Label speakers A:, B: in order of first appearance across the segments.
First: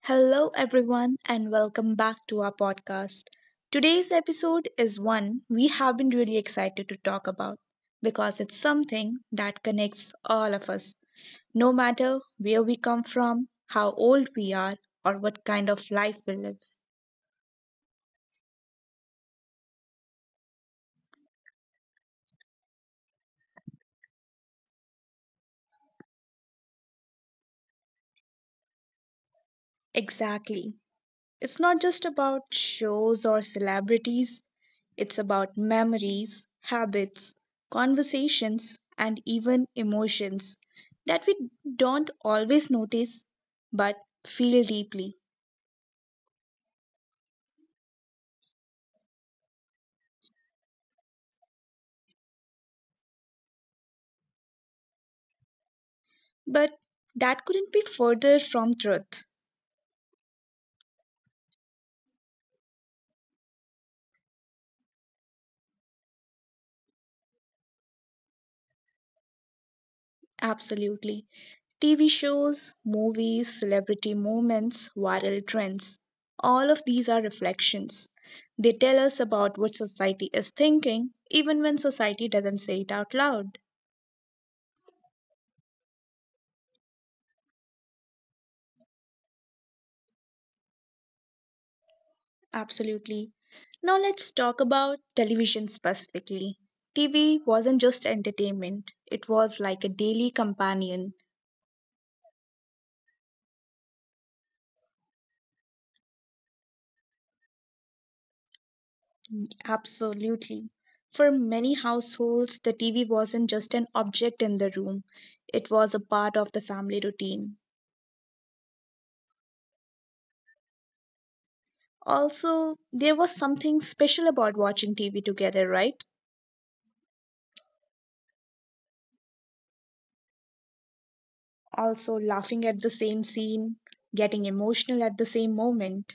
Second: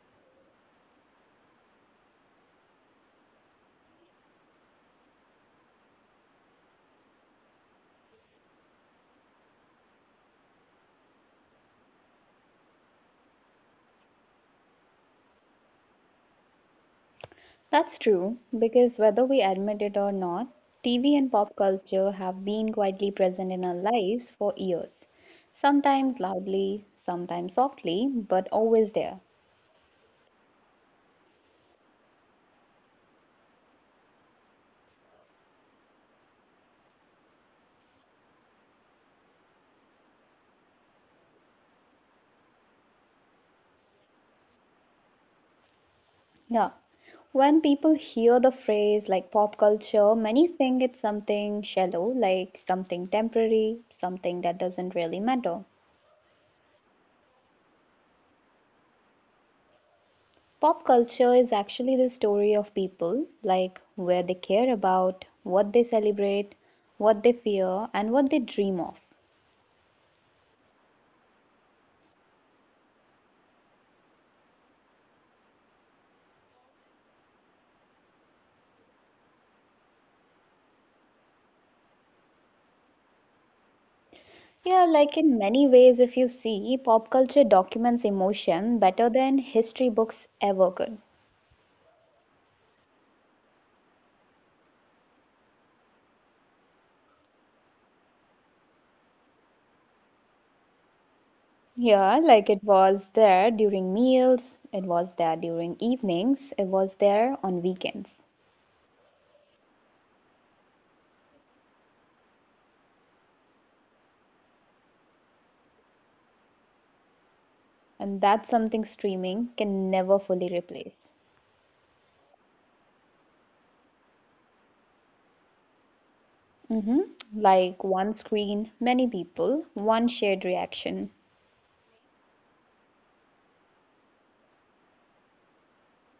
A: Hello, everyone, and welcome back to our podcast. Today's episode is one we have been really excited to talk about because it's something that connects all of us, no matter where we come from, how old we are, or what kind of life we live.
B: That's true, because whether we admit it or not, TV and pop culture have been quietly present in our lives for years. Sometimes loudly, sometimes softly, but always there.
A: Exactly. It's not just about shows or celebrities, it's about memories, habits, conversations, and even emotions that we don't always notice but feel deeply.
B: Yeah. When people hear the phrase like pop culture, many think it's something shallow, like something temporary, something that doesn't really matter.
A: But that couldn't be further from truth.
B: Pop culture is actually the story of people, like where they care about, what they celebrate, what they fear, and what they dream of.
A: Absolutely. TV shows, movies, celebrity moments, viral trends. All of these are reflections. They tell us about what society is thinking, even when society doesn't say it out loud.
B: Yeah, like in many ways, if you see, pop culture documents emotion better than history books ever could.
A: Absolutely. Now let's talk about television specifically. TV wasn't just entertainment, it was like a daily companion.
B: Yeah, like it was there during meals, it was there during evenings, it was there on weekends.
A: Absolutely. For many households, the TV wasn't just an object in the room, it was a part of the family routine.
B: And that's something streaming can never fully replace.
A: Also, there was something special about watching TV together, right?
B: Mm-hmm. Like one screen, many people, one shared reaction.
A: Also, laughing at the same scene, getting emotional at the same moment.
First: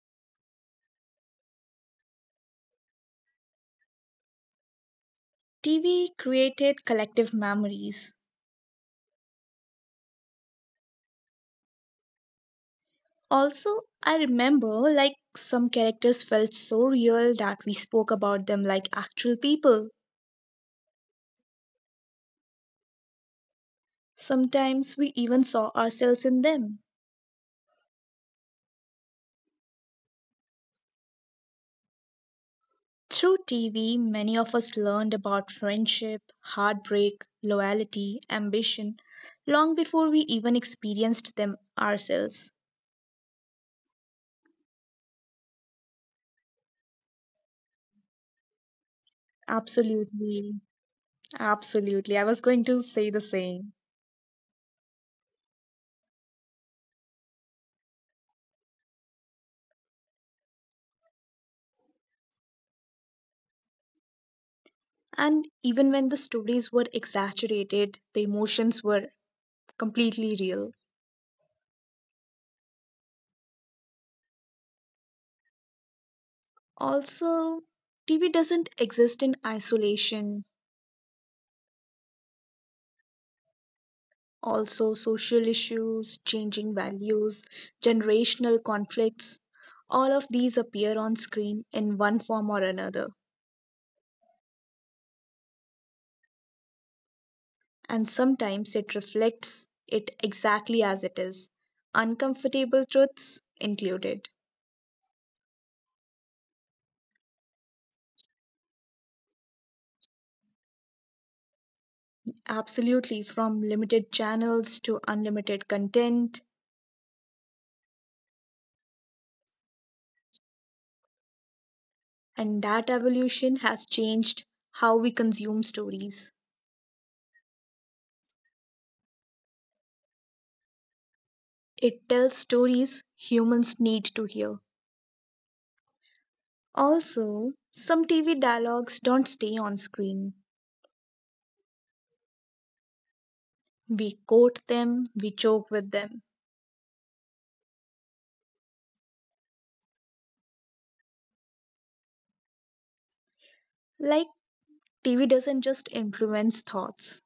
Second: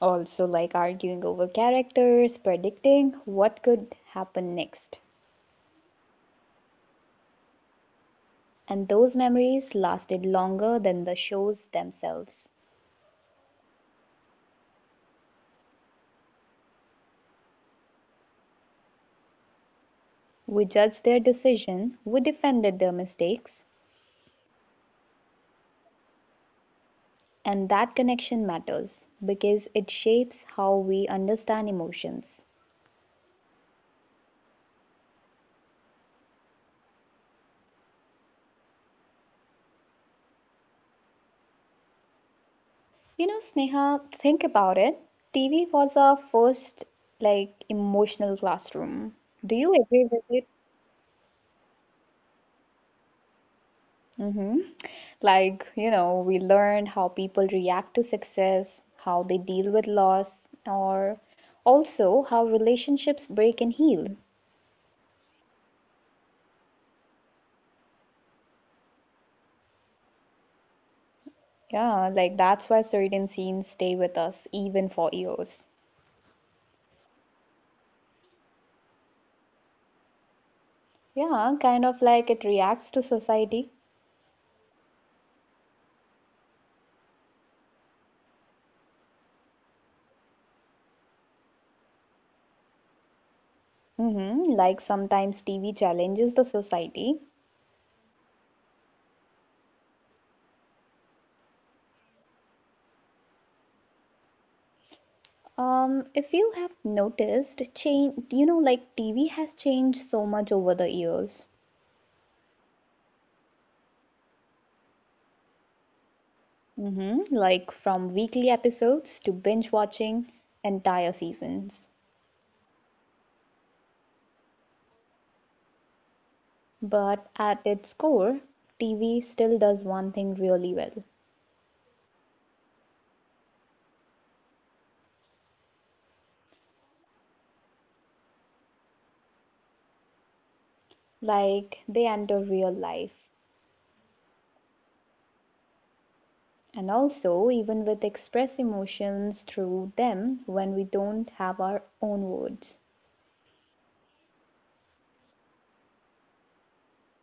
B: Also, like arguing over characters, predicting what could happen next.
A: TV created collective memories.
B: And those memories lasted longer than the shows themselves.
A: Also, I remember like some characters felt so real that we spoke about them like actual people.
B: We judged their decision, we defended their mistakes,
A: Sometimes we even saw ourselves in them.
B: and that connection matters because it shapes how we understand emotions.
A: Through TV, many of us learned about friendship, heartbreak, loyalty, ambition, long before we even experienced them ourselves.
B: You know, Sneha, think about it. TV was our first like emotional classroom. Do you agree with it?
A: Absolutely, absolutely. I was going to say the same.
B: hmm Like, you know, we learn how people react to success, how they deal with loss, or also how relationships break and heal.
A: And even when the stories were exaggerated, the emotions were completely real.
B: Yeah, like that's why certain scenes stay with us even for years.
A: Also, TV doesn't exist in isolation.
B: Yeah, kind of like it reacts to society.
A: Also social issues, changing values, generational conflicts. All of these appear on screen in one form or another,
B: Mm-hmm. Like sometimes TV challenges the society.
A: and sometimes it reflects it exactly as it is, uncomfortable truths included.
B: If you have noticed, change, you know, like TV has changed so much over the years.
A: Absolutely, from limited channels to unlimited content,
B: Like from weekly episodes to binge watching entire seasons.
A: and that evolution has changed how we consume stories.
B: But at its core, TV still does one thing really well.
A: It tells stories humans need to hear. Also, some TV dialogues don't stay on screen.
B: Like they enter real life.
A: We quote them, we joke with them.
B: And also, even with express emotions through them when we don't have our own words.
A: Like, TV doesn't just influence thoughts.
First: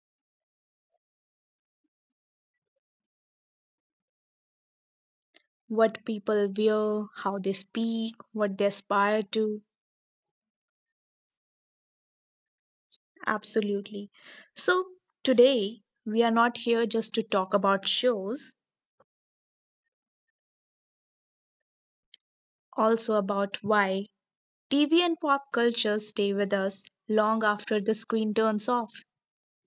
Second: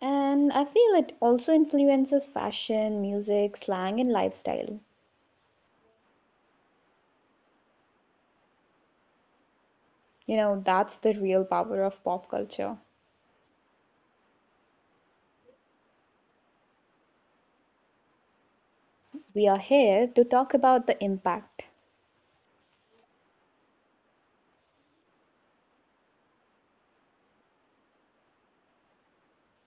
B: And I feel it also influences fashion, music, slang, and lifestyle.
A: What people wear, how they speak, what they aspire to.
B: You know, that's the real power of pop culture.
A: Absolutely. So, today, we are not here just to talk about shows,
B: We are here to talk about the impact.
A: also about why TV and pop culture stay with us long after the screen turns off.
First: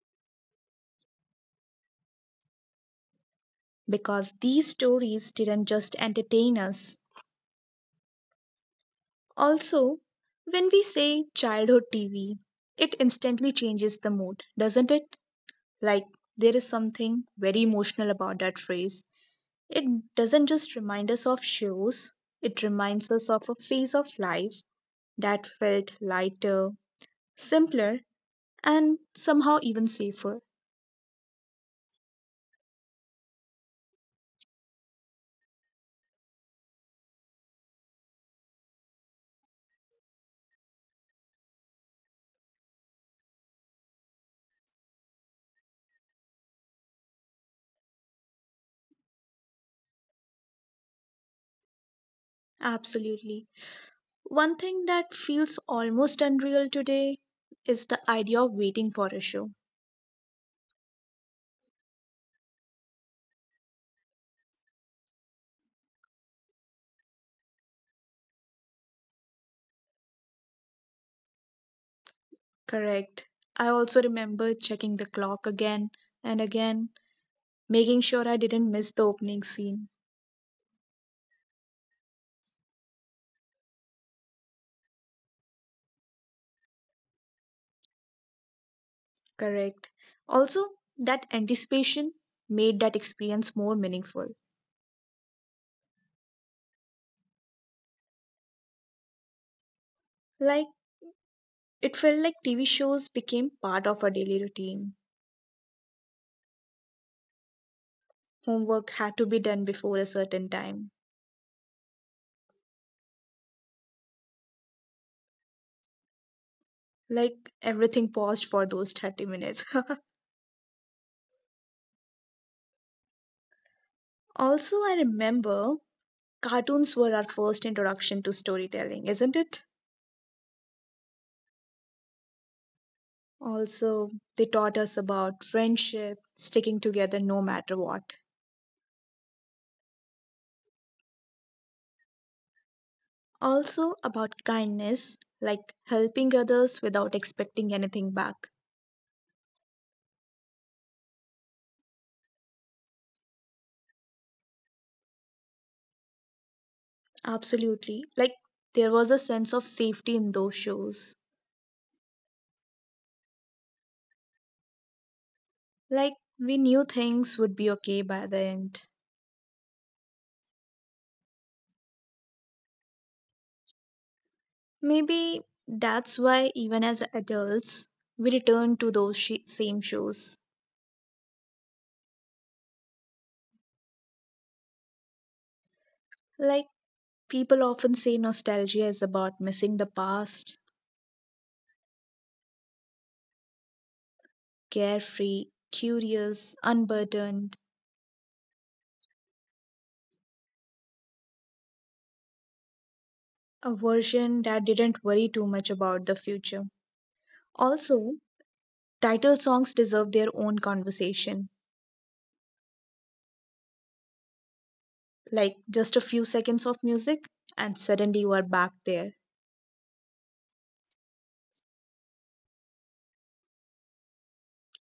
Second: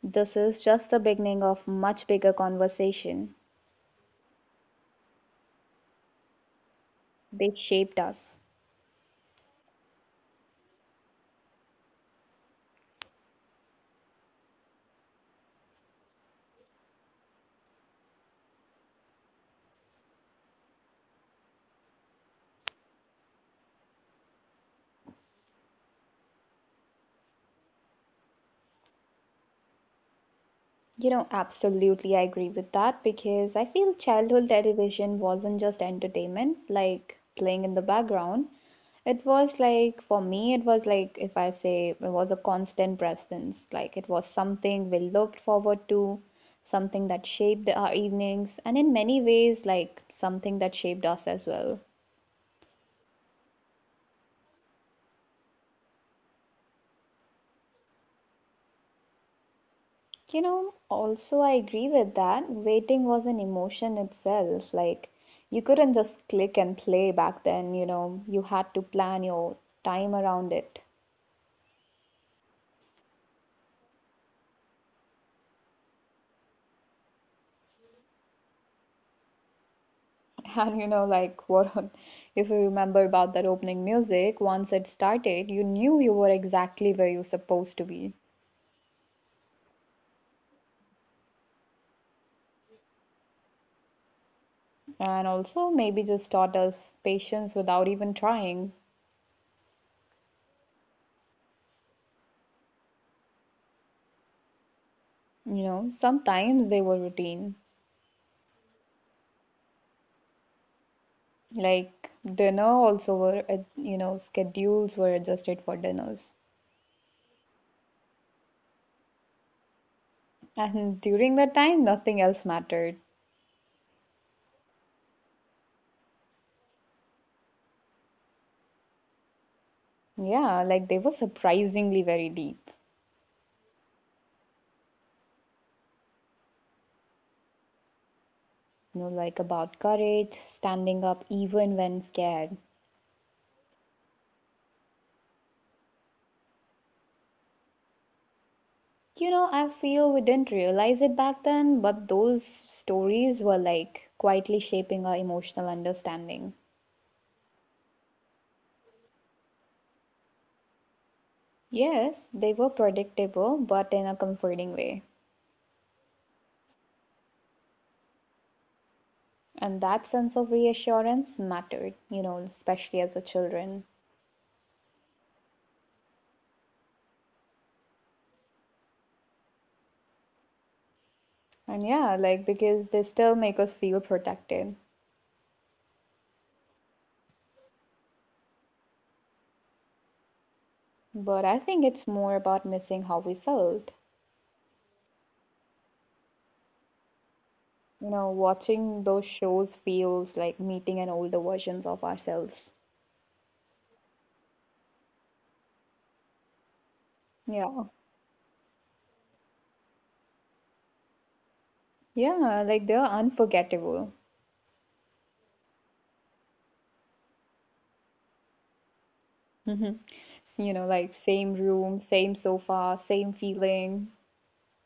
B: This is just the beginning of much bigger conversation.
A: Because these stories didn't just entertain us.
B: They shaped us.
A: Also, when we say childhood TV, it instantly changes the mood, doesn't it? Like, there is something very emotional about that phrase. It doesn't just remind us of shows, it reminds us of a phase of life that felt lighter, simpler, and somehow even safer.
B: You know, absolutely I agree with that because I feel childhood television wasn't just entertainment, like playing in the background. It was like, for me, it was like, if I say, it was a constant presence. Like, it was something we looked forward to, something that shaped our evenings, and in many ways, like, something that shaped us as well.
A: Absolutely. One thing that feels almost unreal today is the idea of waiting for a show.
B: You know, also I agree with that. Waiting was an emotion itself. Like, you couldn't just click and play back then, you know, you had to plan your time around it.
A: Correct. I also remember checking the clock again and again, making sure I didn't miss the opening scene.
B: And, you know, like, what if you remember about that opening music, once it started, you knew you were exactly where you were supposed to be.
A: Correct. Also, that anticipation made that experience more meaningful.
B: And also, maybe just taught us patience without even trying.
A: Like, it felt like TV shows became part of our daily routine.
B: You know, sometimes they were routine.
A: Homework had to be done before a certain time.
B: Like dinner also were, you know, schedules were adjusted for dinners.
A: Like, everything paused for those 30 minutes.
B: And during that time, nothing else mattered.
A: Also, I remember cartoons were our first introduction to storytelling, isn't it?
B: Yeah, like they were surprisingly very deep.
A: Also, they taught us about friendship, sticking together no matter what.
B: You know, like about courage, standing up even when scared.
A: Also, about kindness, like helping others without expecting anything back.
B: You know, I feel we didn't realize it back then, but those stories were like quietly shaping our emotional understanding.
A: Absolutely. Like, there was a sense of safety in those shows.
B: Yes, they were predictable, but in a comforting way.
A: Like, we knew things would be okay by the end.
B: And that sense of reassurance mattered, you know, especially as a children.
A: Maybe that's why, even as adults, we return to those same shows.
B: And yeah, like because they still make us feel protected.
A: Like, people often say nostalgia is about missing the past,
B: But I think it's more about missing how we felt.
A: carefree, curious, unburdened,
B: You know, watching those shows feels like meeting an older versions of ourselves.
A: a version that didn't worry too much about the future.
B: Yeah.
A: Also, title songs deserve their own conversation,
B: Yeah, like they're unforgettable.
A: like just a few seconds of music, and suddenly you are back there.
B: Mhm. You know, like same room, same sofa, same feeling.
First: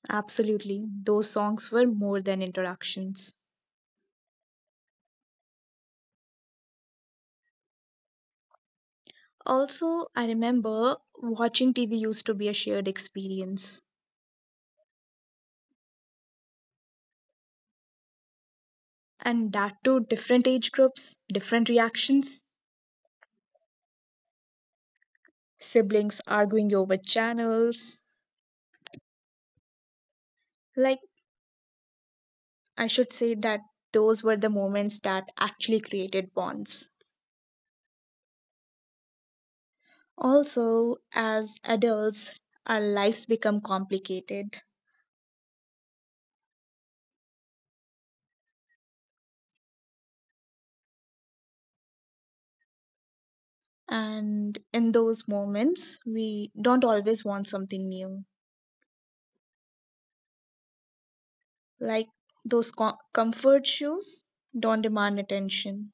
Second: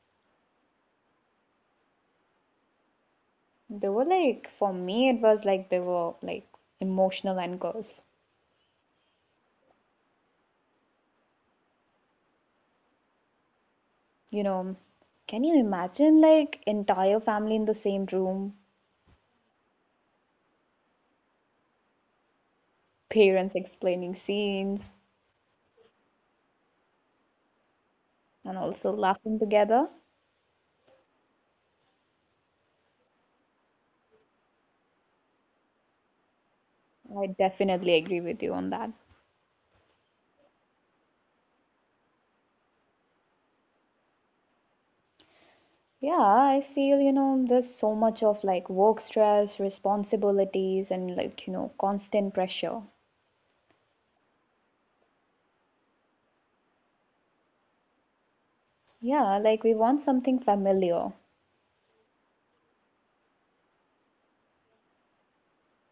A: Absolutely, those songs were more than introductions.
B: They were like, for me, it was like they were like emotional anchors.
A: Also, I remember watching TV used to be a shared experience,
B: You know, can you imagine like entire family in the same room,
A: and that too different age groups, different reactions,
B: parents explaining scenes
A: siblings arguing over channels.
B: and also laughing together?
A: Like I should say that those were the moments that actually created bonds.
B: I definitely agree with you on that.
A: Also, as adults, our lives become complicated,
B: Yeah, I feel, you know, there's so much of like work stress, responsibilities, and like, you know, constant pressure.
A: and in those moments, we don't always want something new.
B: Yeah, like we want something familiar.
A: Like those comfort shoes don't demand attention.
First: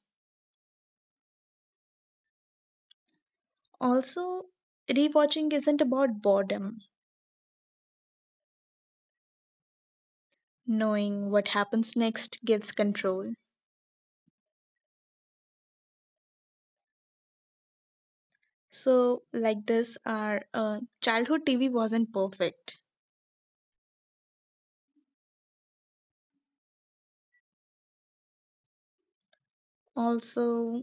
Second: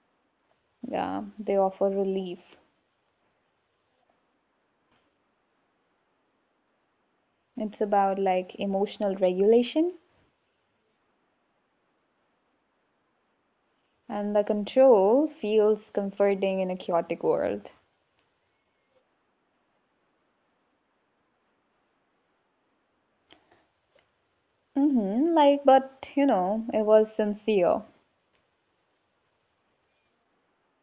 B: Yeah, they offer relief.
A: Also, rewatching isn't about boredom,
B: It's about like emotional regulation,
A: knowing what happens next gives control.
B: and the control feels comforting in a chaotic world.
A: So, like this, our childhood TV wasn't perfect.
B: Mm-hmm, like, but you know, it was sincere.
A: Also,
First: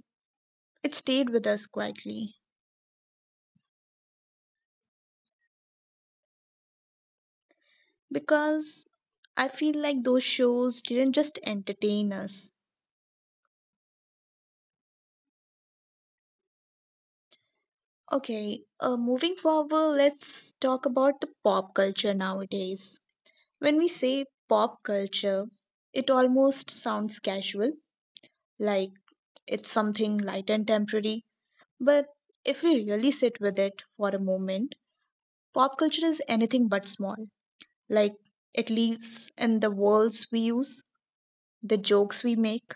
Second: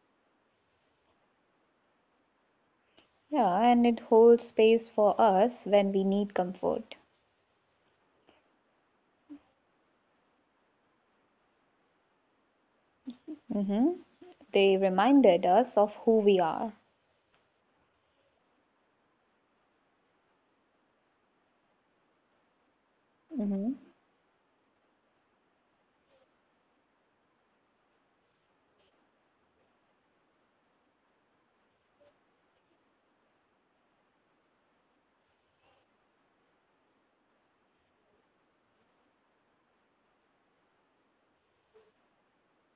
A: it stayed with us quietly
B: Yeah, and it holds space for us when we need comfort.
A: because I feel like those shows didn't just entertain us.
B: Mm-hmm. They reminded us of who we are.
A: Okay, moving forward, let's talk about the pop culture nowadays.
B: Mm-hmm.
A: When we say pop culture, it almost sounds casual, like it's something light and temporary. But if we really sit with it for a moment, pop culture is anything but small. Like, it lives in the worlds we use, the jokes we make,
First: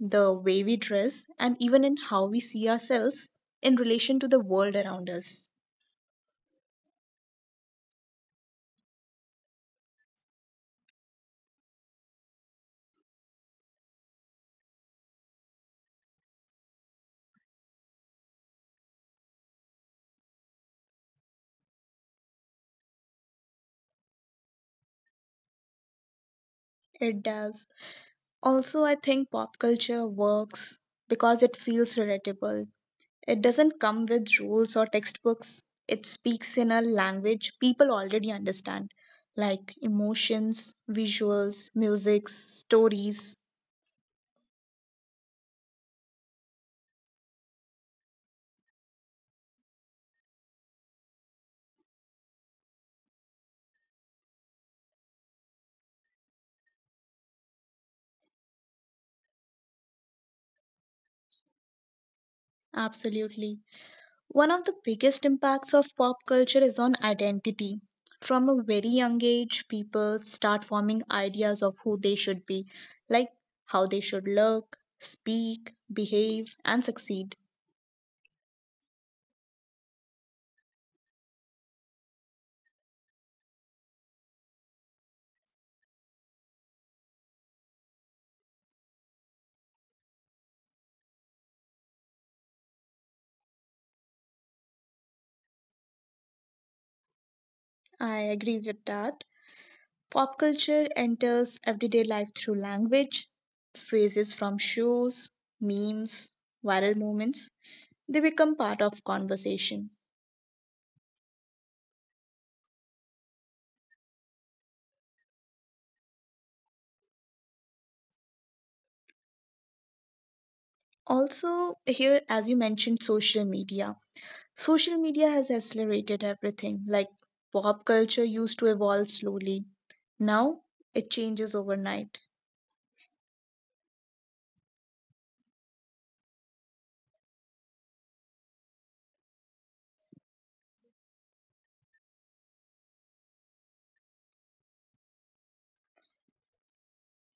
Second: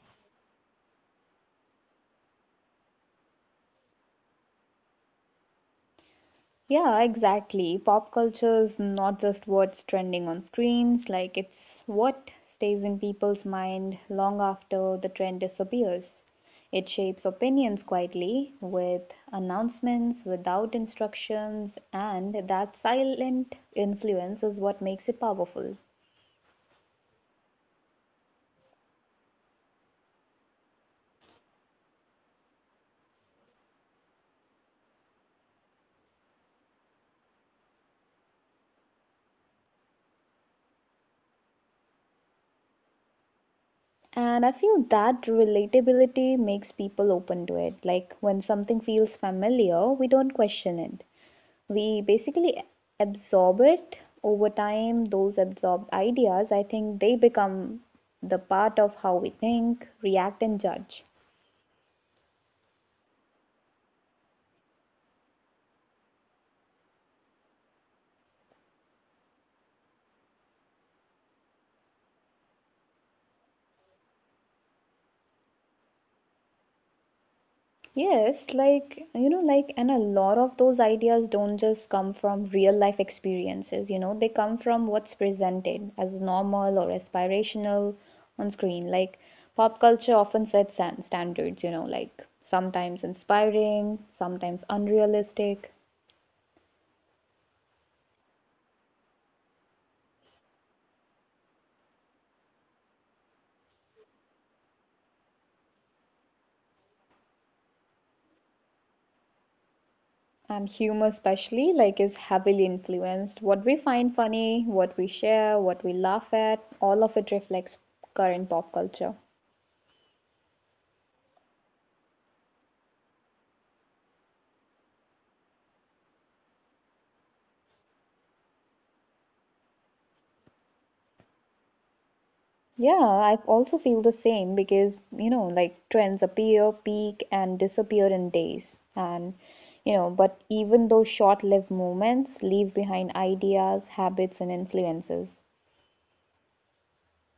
A: the way we dress, and even in how we see ourselves in relation to the world around us.
B: Yeah, exactly. Pop culture is not just what's trending on screens, like it's what stays in people's mind long after the trend disappears. It shapes opinions quietly with announcements, without instructions, and that silent influence is what makes it powerful.
A: It does. Also, I think pop culture works because it feels relatable. It doesn't come with rules or textbooks, it speaks in a language people already understand, like emotions, visuals, music, stories.
B: And I feel that relatability makes people open to it. Like when something feels familiar, we don't question it. We basically absorb it. Over time, those absorbed ideas, I think, they become the part of how we think, react and judge.
A: Absolutely. One of the biggest impacts of pop culture is on identity. From a very young age, people start forming ideas of who they should be, like how they should look, speak, behave, and succeed.
B: Yes, like, you know, like, and a lot of those ideas don't just come from real life experiences, you know, they come from what's presented as normal or aspirational on screen. Like, pop culture often sets standards, you know, like sometimes inspiring, sometimes unrealistic.
A: I agree with that. Pop culture enters everyday life through language, phrases from shows, memes, viral moments. They become part of conversation.
B: And humor, especially, like, is heavily influenced. What we find funny, what we share, what we laugh at, all of it reflects current pop culture.
A: Also, here, as you mentioned, social media. Social media has accelerated everything. Like pop culture used to evolve slowly, now it changes overnight.
B: Yeah, I also feel the same because, you know, like trends appear, peak, and disappear in days. And, you know, but even those short-lived moments leave behind ideas, habits, and influences.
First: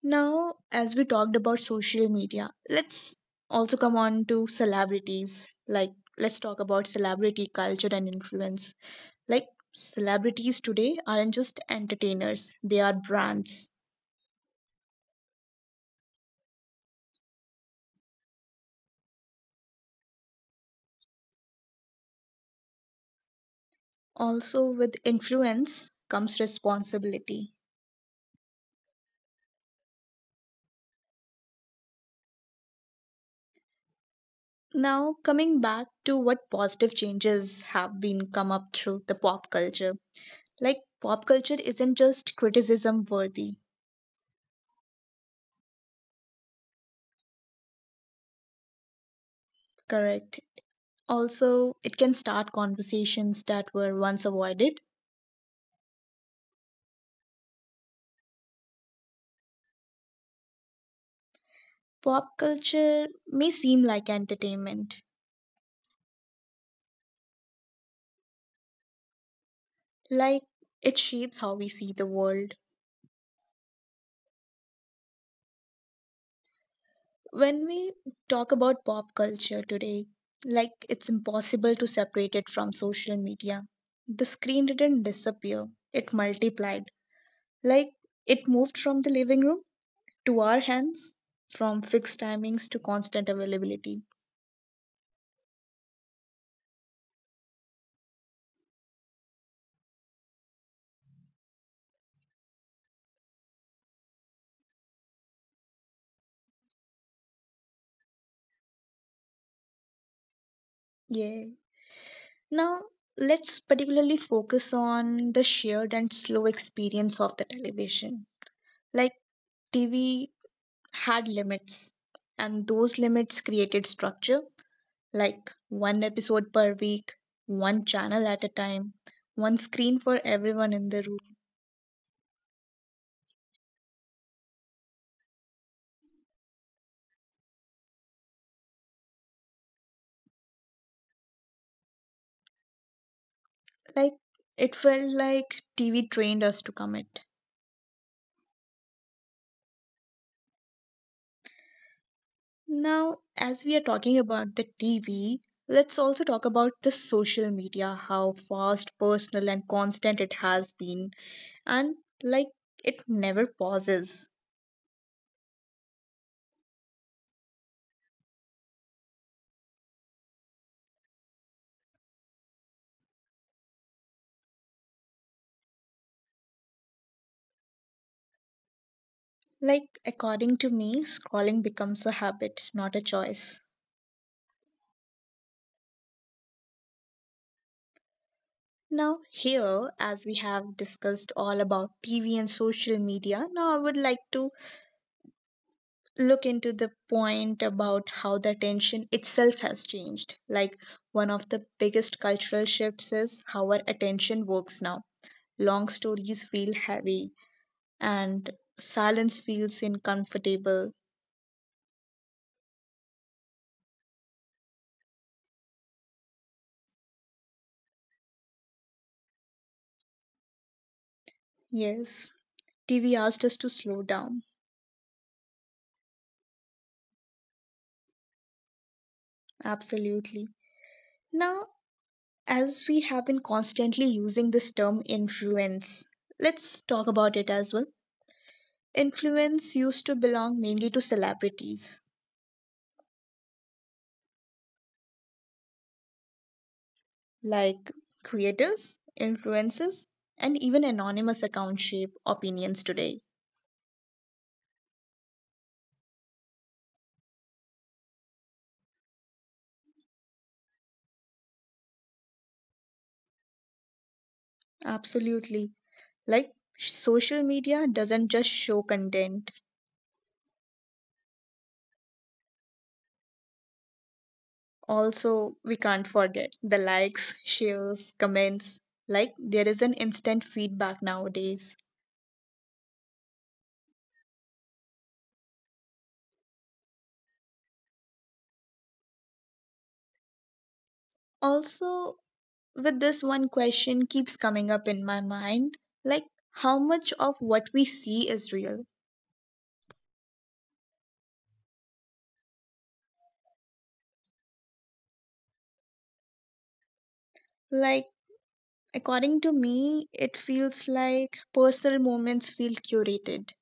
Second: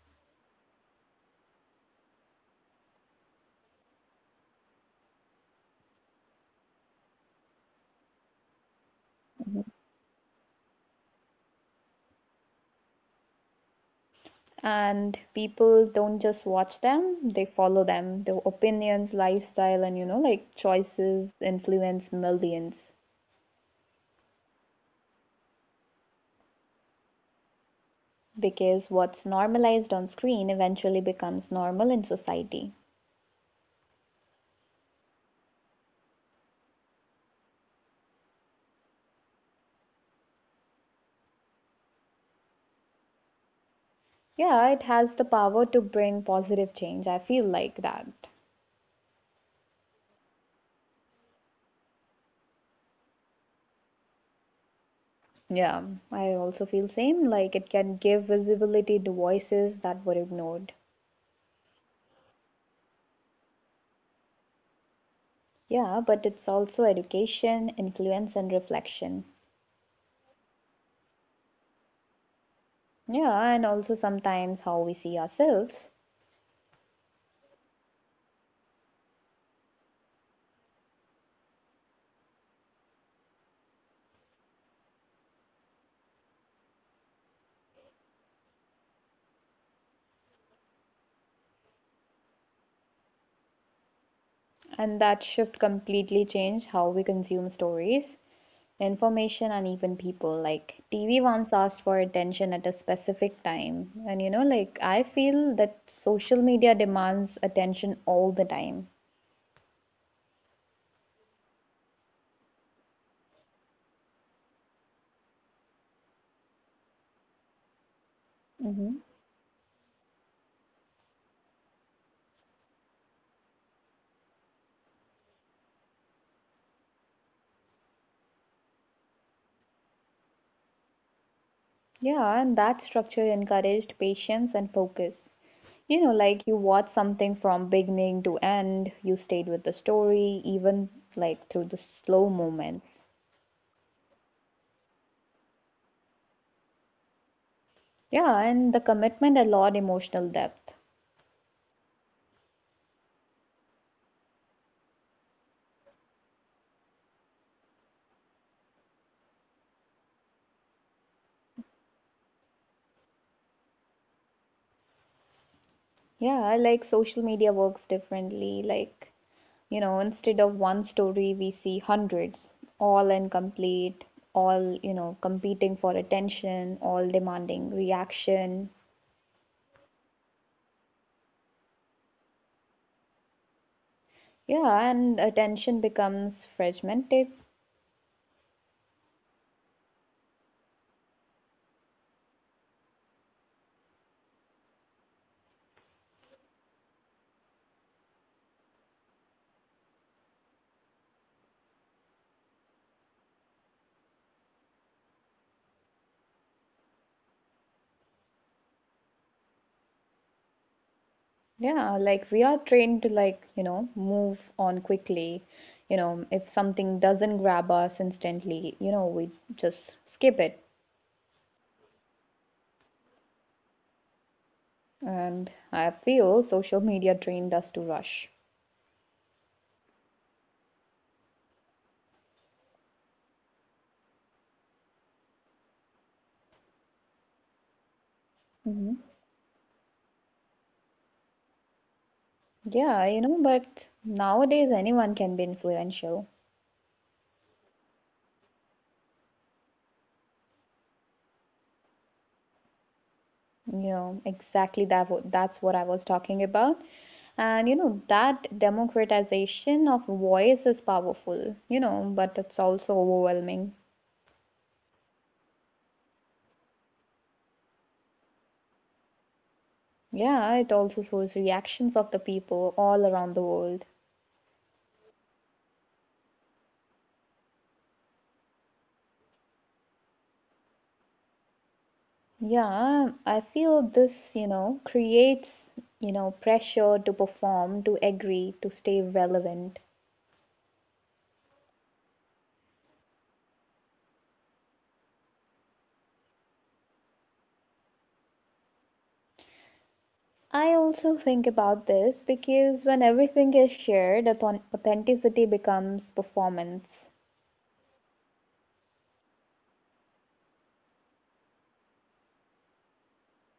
A: Now, as we talked about social media, let's also come on to celebrities. Like, let's talk about celebrity culture and influence. Like,
B: Mm-hmm.
A: celebrities today aren't just entertainers, they are brands.
B: And people don't just watch them, they follow them. Their opinions, lifestyle, and, you know, like, choices influence millions.
A: Also, with influence comes responsibility.
B: Because what's normalized on screen eventually becomes normal in society.
A: Now, coming back to what positive changes have been come up through the pop culture. Like, pop culture isn't just criticism worthy,
B: Yeah, it has the power to bring positive change, I feel like that.
A: correct? Also, it can start conversations that were once avoided.
B: Yeah, I also feel same, like it can give visibility to voices that were ignored.
A: Pop culture may seem like entertainment,
B: Yeah, but it's also education, influence and reflection.
A: like, it shapes how we see the world.
B: Yeah, and also sometimes how we see ourselves.
A: When we talk about pop culture today, like, it's impossible to separate it from social media. The screen didn't disappear, it multiplied. Like it moved from the living room to our hands, from fixed timings to constant availability.
B: And that shift completely changed how we consume stories, information, and even people. Like, TV once asked for attention at a specific time. And you know, like, I feel that social media demands attention all the time.
A: Yeah. Now, let's particularly focus on the shared and slow experience of the television.
B: Hmm.
A: Like TV had limits, and those limits created structure, like one episode per week, one channel at a time, one screen for everyone in the room.
B: Yeah, and that structure encouraged patience and focus. You know, like, you watch something from beginning to end, you stayed with the story, even like through the slow moments.
A: Like it felt like TV trained us to commit.
B: Yeah, and the commitment allowed emotional depth.
A: Now, as we are talking about the TV, let's also talk about the social media, how fast, personal, and constant it has been, and like it never pauses.
B: Yeah, like social media works differently. Like, you know, instead of one story, we see hundreds, all incomplete, all, you know, competing for attention, all demanding reaction.
A: Like, according to me, scrolling becomes a habit, not a choice.
B: Yeah, and attention becomes fragmented.
A: Now, here, as we have discussed all about TV and social media, now I would like to look into the point about how the attention itself has changed. Like one of the biggest cultural shifts is how our attention works now. Long stories feel heavy and silence feels uncomfortable.
B: Yeah, like we are trained to, like, you know, move on quickly. You know, if something doesn't grab us instantly, you know, we just skip it.
A: Yes, TV asked us to slow down.
B: And I feel social media trained us to rush.
A: Absolutely. Now, as we have been constantly using this term influence, let's talk about it as well.
B: Mm-hmm.
A: Influence used to belong mainly to celebrities
B: Yeah, you know, but nowadays anyone can be influential.
A: like creators, influencers, and even anonymous accounts shape opinions today.
B: You know, exactly that's what I was talking about. And you know, that democratization of voice is powerful, you know, but it's also overwhelming.
A: Absolutely. Like social media doesn't just show content,
B: Yeah, it also shows reactions of the people all around the world.
A: also, we can't forget the likes, shares, comments. Like there is an instant feedback nowadays.
B: Yeah, I feel this, you know, creates, you know, pressure to perform, to agree, to stay relevant.
A: Also, with this one question keeps coming up in my mind like, how much of what we see is real?
B: I also think about this because when everything is shared, authenticity becomes performance.
A: Like, according to me, it feels like personal moments feel curated.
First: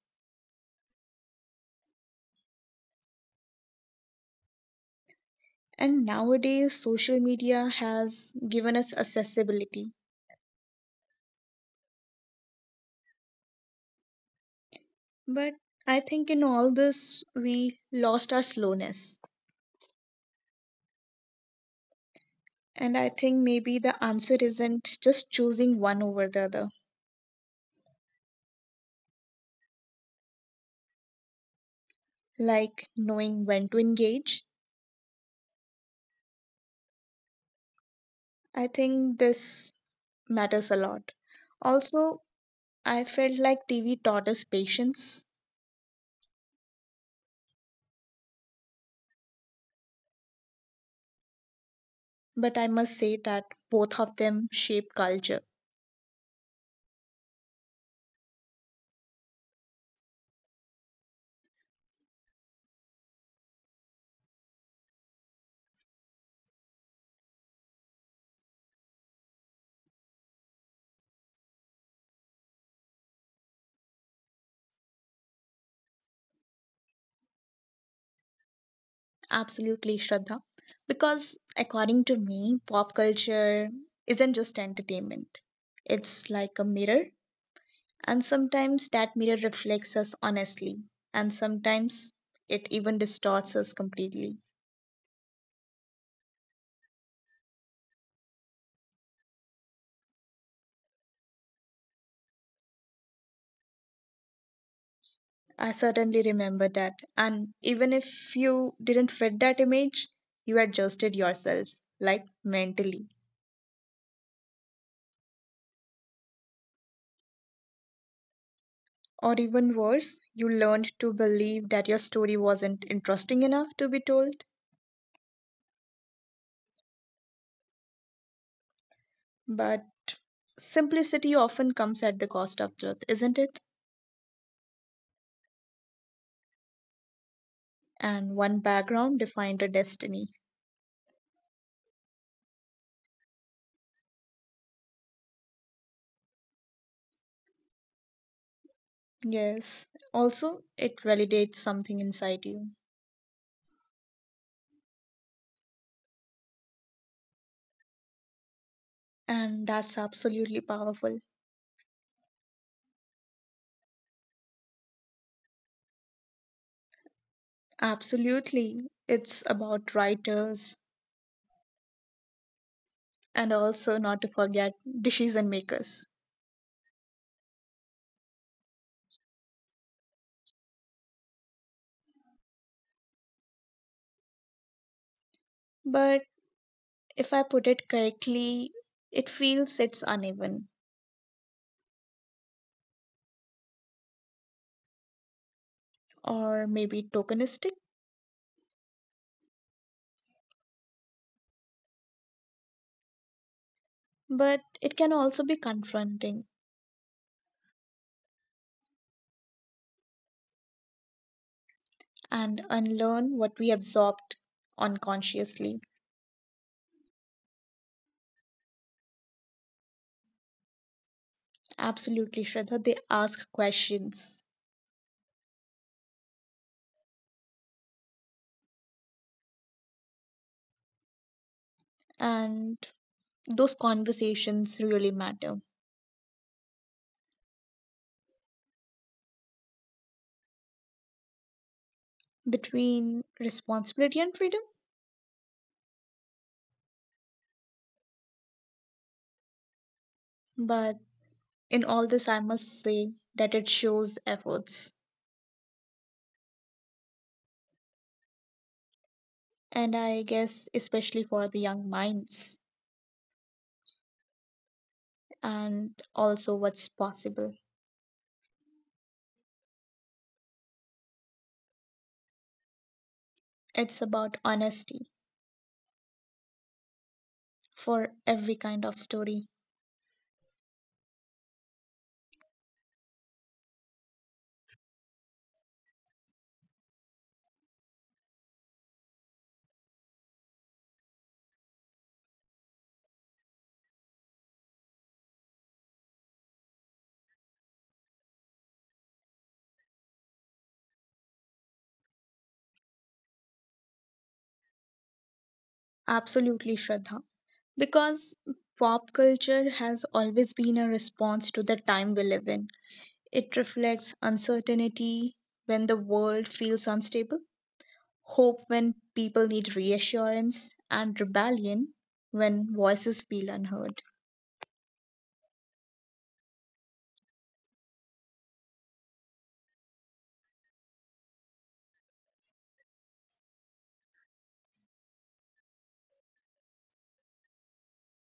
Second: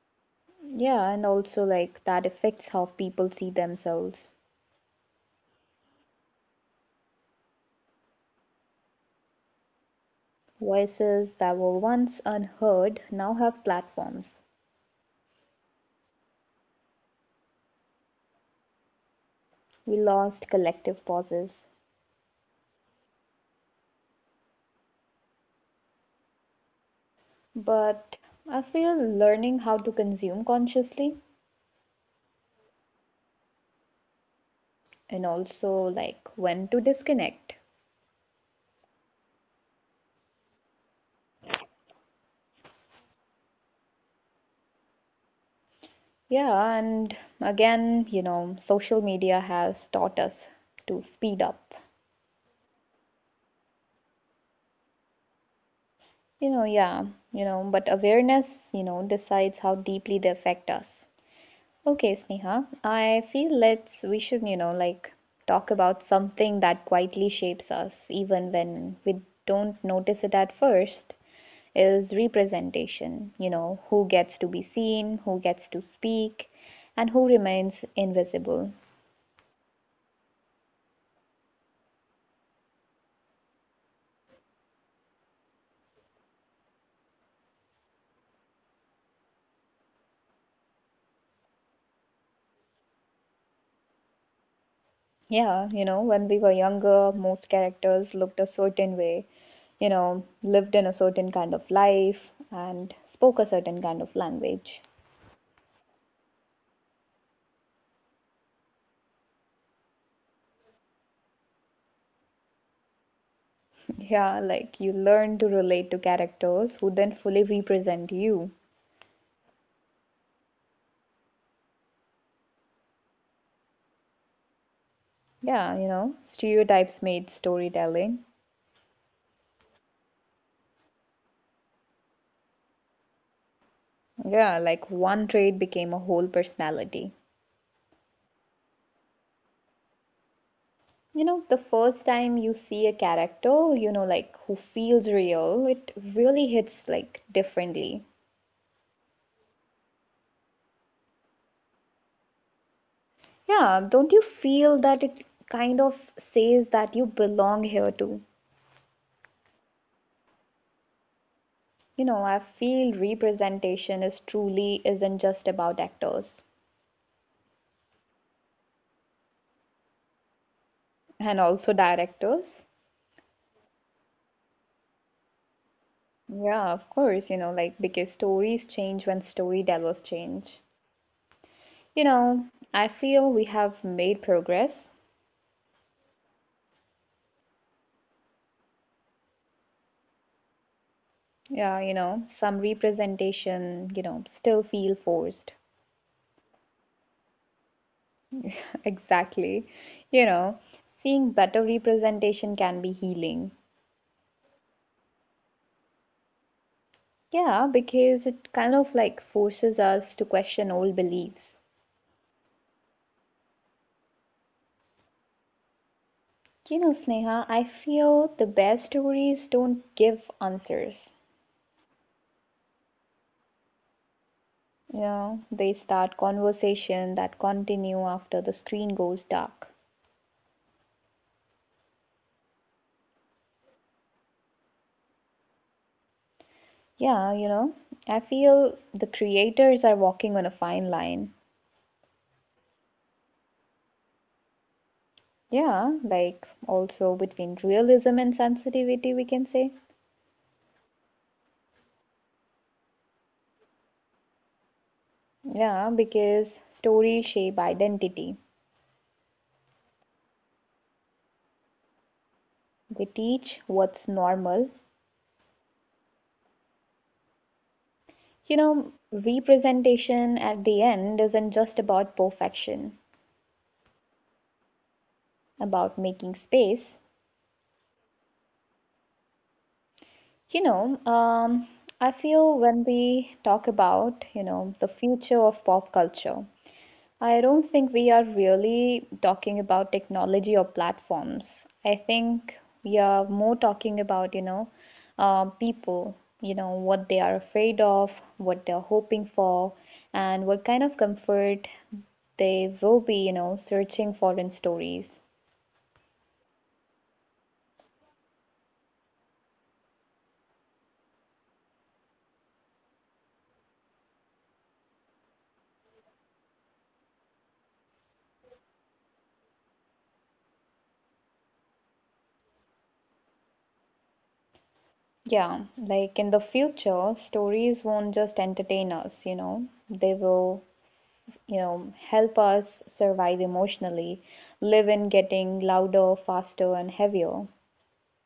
B: Yeah, and also like that affects how people see themselves.
A: And nowadays, social media has given us accessibility.
B: Voices that were once unheard now have platforms.
A: But I think in all this, we lost our slowness.
B: We lost collective pauses.
A: And I think maybe the answer isn't just choosing one over the other,
B: But I feel learning how to consume consciously
A: like knowing when to engage.
B: and also like when to disconnect.
A: I think this matters a lot. Also, I felt like TV taught us patience,
B: Yeah, and again, you know, social media has taught us to speed up.
A: but I must say that both of them shape culture.
B: You know, yeah, you know, but awareness, you know, decides how deeply they affect us. Okay, Sneha, I feel let's we should, you know, like talk about something that quietly shapes us even when we don't notice it at first is representation, you know, who gets to be seen, who gets to speak, and who remains invisible.
A: Absolutely, Shraddha. Because according to me, pop culture isn't just entertainment, it's like a mirror, and sometimes that mirror reflects us honestly, and sometimes it even distorts us completely.
B: Yeah, you know, when we were younger, most characters looked a certain way, you know, lived in a certain kind of life, and spoke a certain kind of language.
A: I certainly remember that, and even if you didn't fit that image, you adjusted yourself, like mentally.
B: Yeah, like you learn to relate to characters who then fully represent you.
A: Or even worse, you learned to believe that your story wasn't interesting enough to be told.
B: Yeah, you know, stereotypes made storytelling.
A: But simplicity often comes at the cost of truth, isn't it?
B: Yeah, like one trait became a whole personality.
A: And one background defined a destiny.
B: You know, the first time you see a character, you know, like who feels real, it really hits like differently.
A: Yes. Also, it validates something inside you.
B: Yeah, don't you feel that it kind of says that you belong here too?
A: And that's absolutely powerful.
B: You know, I feel representation is truly isn't just about actors
A: Absolutely. It's about writers
B: and also directors.
A: and also not to forget decision makers.
B: Yeah, of course, you know, like because stories change when storytellers change. You know, I feel we have made progress.
A: But if I put it correctly, it feels it's uneven
B: Yeah, you know, some representation, you know, still feel forced.
A: or maybe tokenistic,
B: Exactly. You know, seeing better representation can be healing.
A: but it can also be confronting,
B: Yeah, because it kind of like forces us to question old beliefs.
A: and unlearn what we absorbed unconsciously.
B: You know, Sneha, I feel the best stories don't give answers.
A: Absolutely, Shraddha. They ask questions,
B: You know, they start conversation that continue after the screen goes dark.
A: and those conversations really matter
B: Yeah, you know, I feel the creators are walking on a fine line.
A: between responsibility and freedom.
B: Yeah, like also between realism and sensitivity, we can say.
A: But in all this, I must say that it shows efforts,
B: Yeah, because stories shape identity.
A: and I guess especially for the young minds,
B: They teach what's normal.
A: and also what's possible.
B: You know, representation at the end isn't just about perfection,
A: It's about honesty
B: about making space.
A: for every kind of story.
B: You know, um, I feel when we talk about, the future of pop culture, I don't think we are really talking about technology or platforms. I think we are more talking about, people, what they are afraid of, what they're hoping for, and what kind of comfort they will be, searching for in stories.
A: Absolutely, Shraddha. Because pop culture has always been a response to the time we live in. It reflects uncertainty when the world feels unstable, hope when people need reassurance, and rebellion when voices feel unheard.
B: Yeah, like in the future, stories won't just entertain us, they will help us survive emotionally, live in getting louder, faster, and heavier.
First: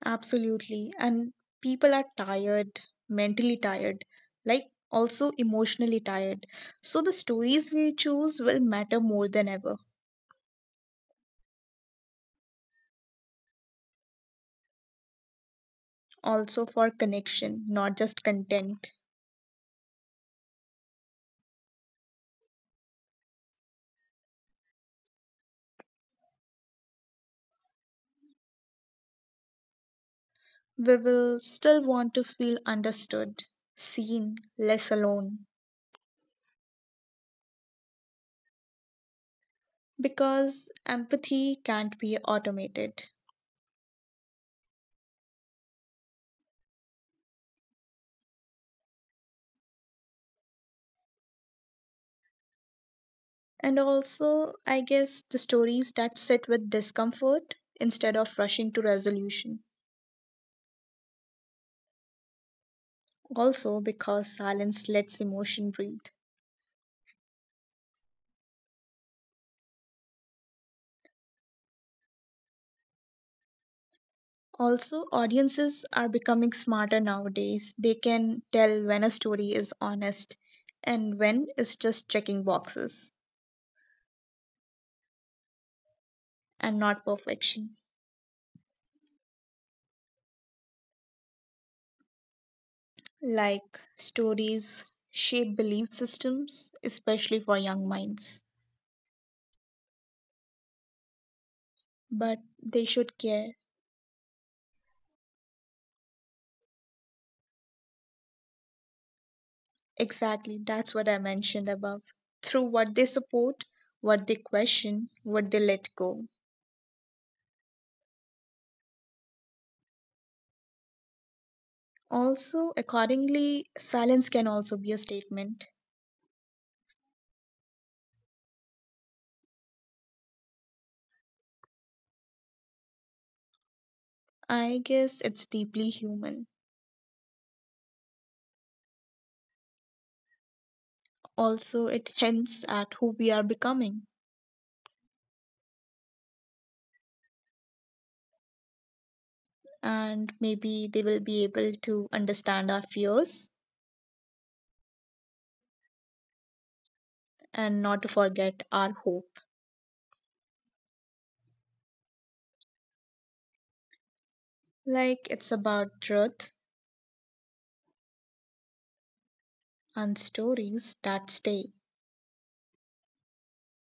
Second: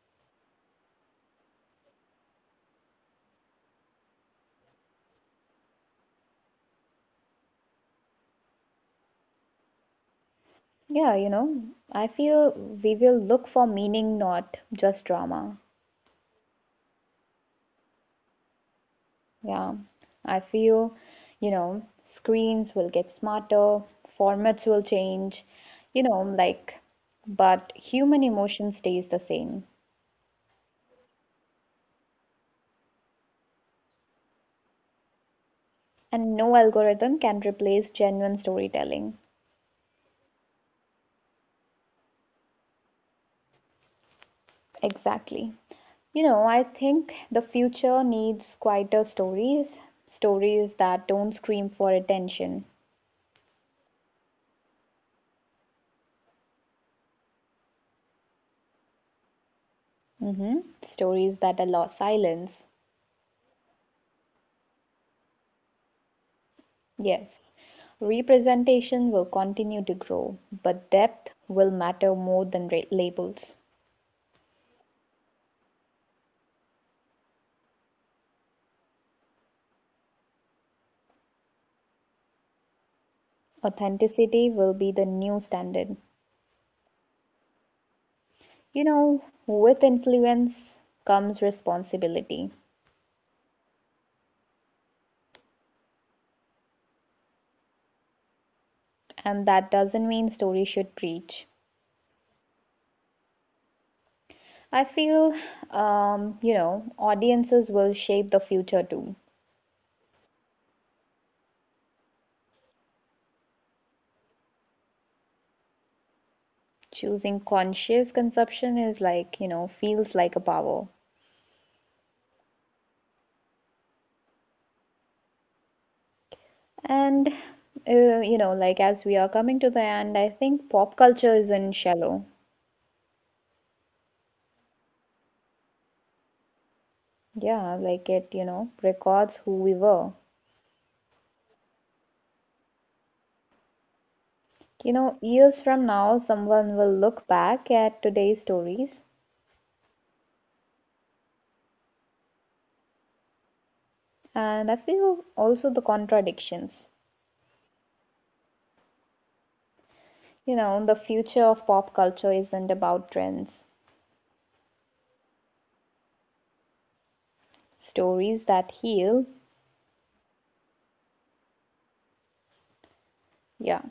A: Absolutely. And people are tired, mentally tired, like also emotionally tired. So the stories we choose will matter more than ever.
B: Yeah, I feel we will look for meaning, not just drama.
A: Also for connection, not just content.
B: Yeah, I feel, screens will get smarter, formats will change, you know, like, but human emotion stays the same.
A: We will still want to feel understood, seen, less alone,
B: And no algorithm can replace genuine storytelling.
A: because empathy can't be automated.
B: Exactly. I think the future needs quieter stories, stories that don't scream for attention,
A: And also, I guess the stories that sit with discomfort instead of rushing to resolution.
B: stories that allow silence.
A: Also, because silence lets emotion breathe.
B: Yes, representation will continue to grow, but depth will matter more than labels.
A: Also, audiences are becoming smarter nowadays. They can tell when a story is honest and when it's just checking boxes
B: Authenticity will be the new standard.
A: and not perfection.
B: With influence comes responsibility,
A: Like stories shape belief systems, especially for young minds.
B: and that doesn't mean stories should preach.
A: But they should care.
B: I feel, audiences will shape the future too.
A: Exactly, that's what I mentioned above. Through what they support, what they question, what they let go.
B: Choosing conscious consumption is like, feels like a power.
A: Also, accordingly, silence can also be a statement.
B: And, as we are coming to the end, I think pop culture is in shallow.
A: I guess it's deeply human.
B: Yeah, like it, records who we were.
A: Also, it hints at who we are becoming,
B: Years from now, someone will look back at today's stories,
A: and maybe they will be able to understand our fears
B: and I feel also the contradictions.
A: and not to forget our hope.
B: The future of pop culture isn't about trends.
A: Like it's about truth
B: Stories that heal.
A: and stories that stay.
B: Yeah.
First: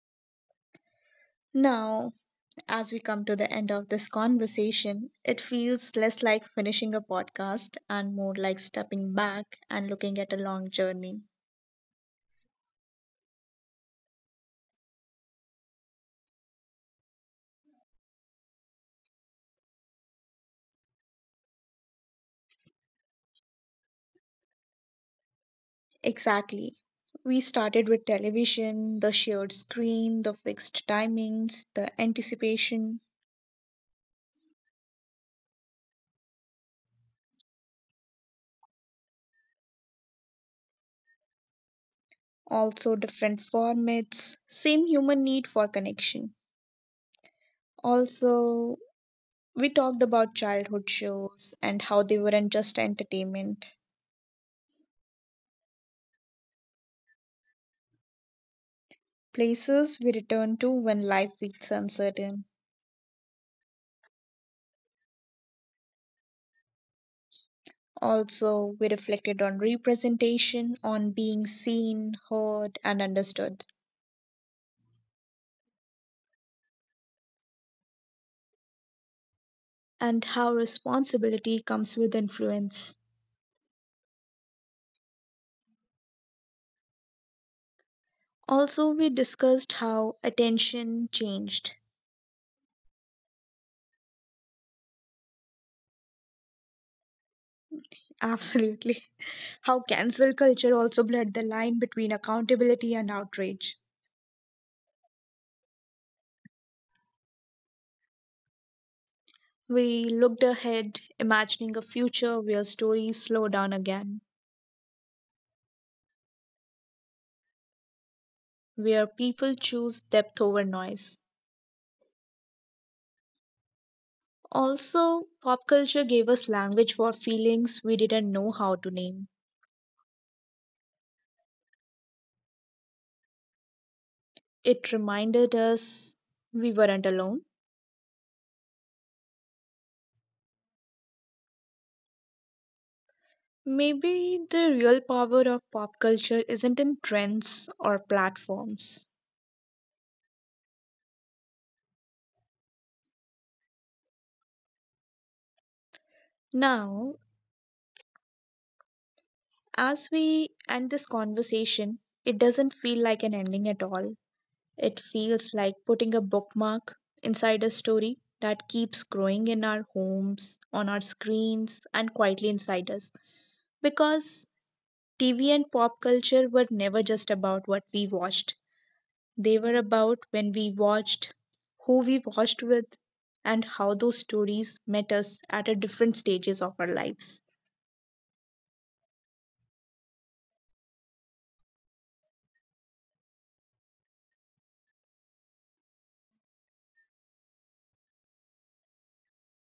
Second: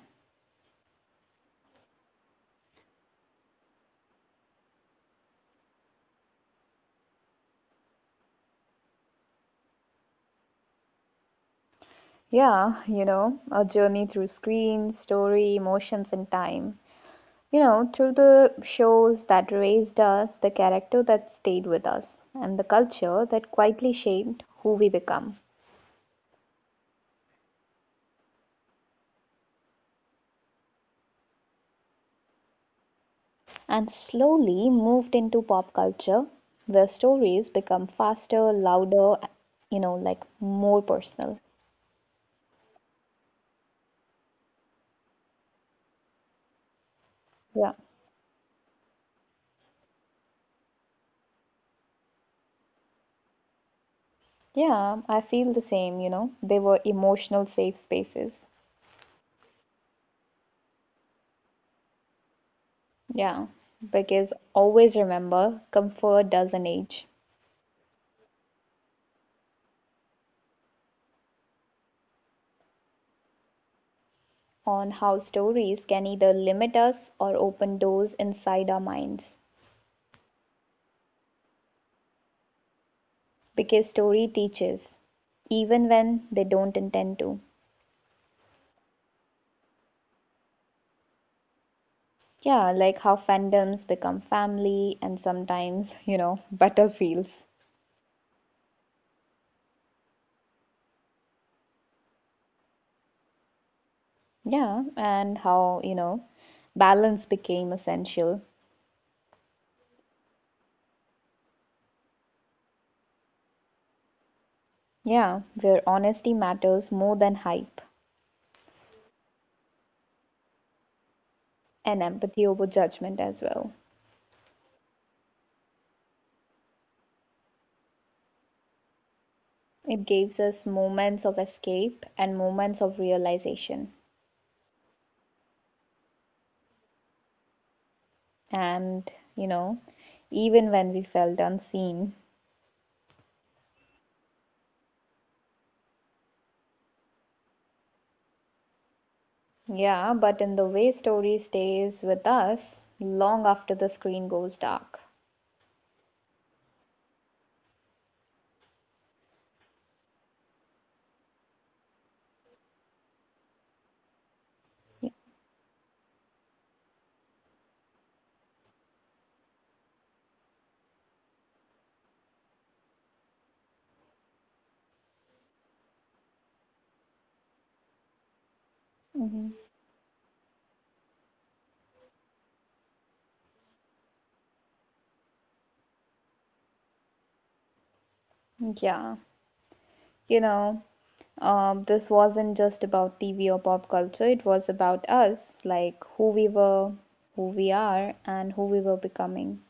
A: Now, as we come to the end of this conversation, it feels less like finishing a podcast and more like stepping back and looking at a long journey.
B: Yeah, a journey through screens, story, emotions, and time. Through the shows that raised us, the character that stayed with us, and the culture that quietly shaped who we become.
A: Exactly. We started with television, the shared screen, the fixed timings, the anticipation,
B: And slowly moved into pop culture, where stories become faster, louder, more personal.
A: also different formats, same human need for connection.
B: Yeah.
A: Also, we talked about childhood shows and how they weren't just entertainment,
B: Yeah, I feel the same, They were emotional safe spaces.
A: places we return to when life feels uncertain.
B: Yeah, because always remember, comfort doesn't age.
A: Also, we reflected on representation, on being seen, heard, and understood,
B: On how stories can either limit us or open doors inside our minds.
A: and how responsibility comes with influence.
B: Because story teaches, even when they don't intend to.
A: Also, we discussed how attention changed.
B: Yeah, like how fandoms become family and sometimes, battlefields.
A: Absolutely. How cancel culture also blurred the line between accountability and outrage.
B: Yeah, and how balance became essential.
A: We looked ahead, imagining a future where stories slow down again,
B: Yeah, where honesty matters more than hype
A: where people choose depth over noise.
B: and empathy over judgment as well.
A: Also, pop culture gave us language for feelings we didn't know how to name.
B: It gives us moments of escape and moments of realization.
A: It reminded us we weren't alone.
B: And, you know, even when we felt unseen.
A: Maybe the real power of pop culture isn't in trends or platforms.
B: Yeah, but in the way story stays with us long after the screen goes dark.
A: Now, as we end this conversation, it doesn't feel like an ending at all. It feels like putting a bookmark inside a story that keeps growing in our homes, on our screens, and quietly inside us. Because TV and pop culture were never just about what we watched,
B: hmm
A: they were about when we watched, who we watched with, and how those stories met us at a different stages of our lives.
B: Yeah, you know, this wasn't just about TV or pop culture, it was about us, like who we were, who we are, and who we were becoming.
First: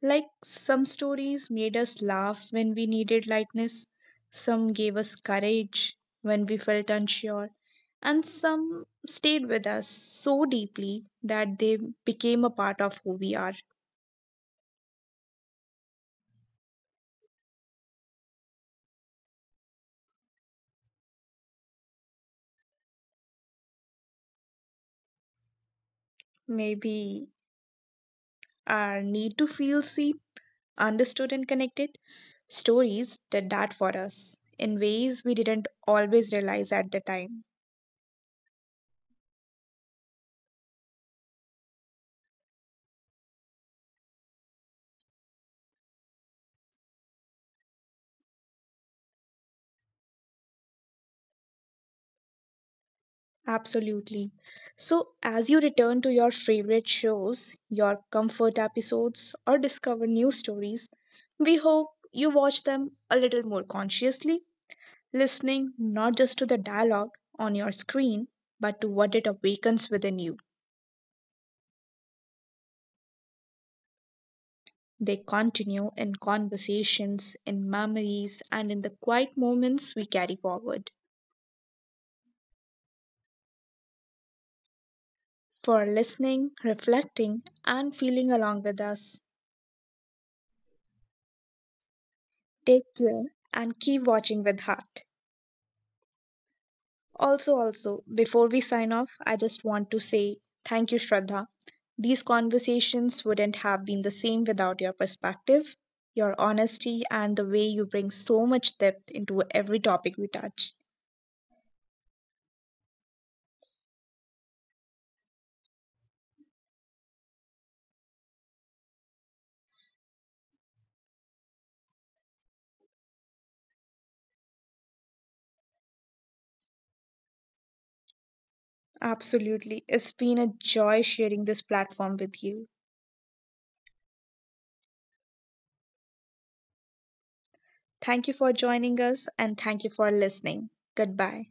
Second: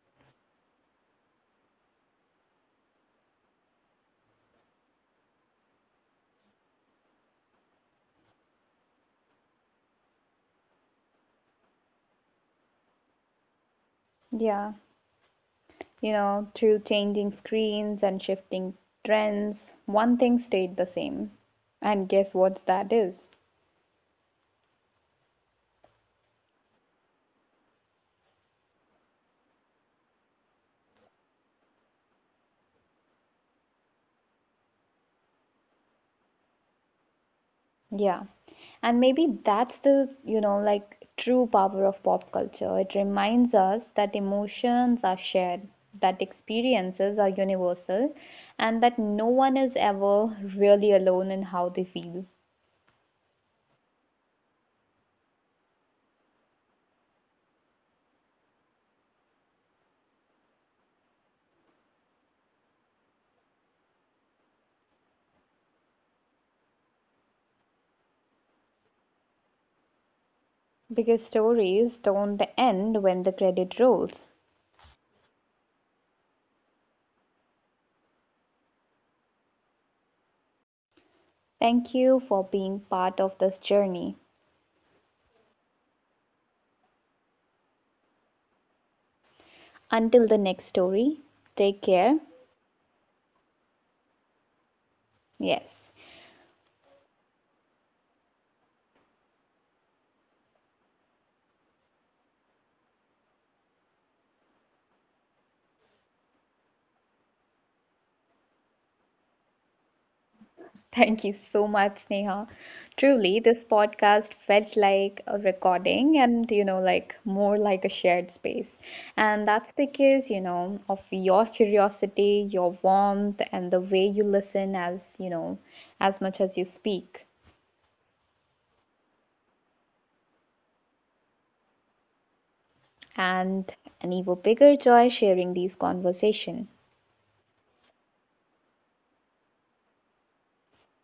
A: Like some stories made us laugh when we needed lightness, some gave us courage when we felt unsure and some stayed with us so deeply that they became a part of who we are.
B: Yeah. You know, through changing screens and shifting trends, one thing stayed the same. And guess what that is?
A: Maybe our need to feel seen, understood, and connected. Stories did that for us in ways we didn't always realize at the time.
B: Yeah. And maybe that's the, true power of pop culture. It reminds us that emotions are shared, that experiences are universal, and that no one is ever really alone in how they feel.
A: Absolutely. So, as you return to your favorite shows, your comfort episodes, or discover new stories, we hope you watch them a little more consciously, listening not just to the dialogue on your screen, but to what it awakens within you.
B: Because stories don't end when the credit rolls.
A: They continue in conversations, in memories, and in the quiet moments we carry forward.
B: Thank you for being part of this journey.
A: For listening, reflecting, and feeling along with us,
B: Until the next story, take care.
A: take care and keep watching with heart.
B: Yes.
A: Also, also, before we sign off, I just want to say thank you, Shraddha. These conversations wouldn't have been the same without your perspective, your honesty, and the way you bring so much depth into every topic we touch.
B: Thank you so much, Neha. Truly, this podcast felt like a recording and, more like a shared space. And that's because, of your curiosity, your warmth, and the way you listen as, as much as you speak.
A: Absolutely. It's been a joy sharing this platform with you.
B: And an even bigger joy sharing these conversations.
A: Thank you for joining us and thank you for listening. Goodbye.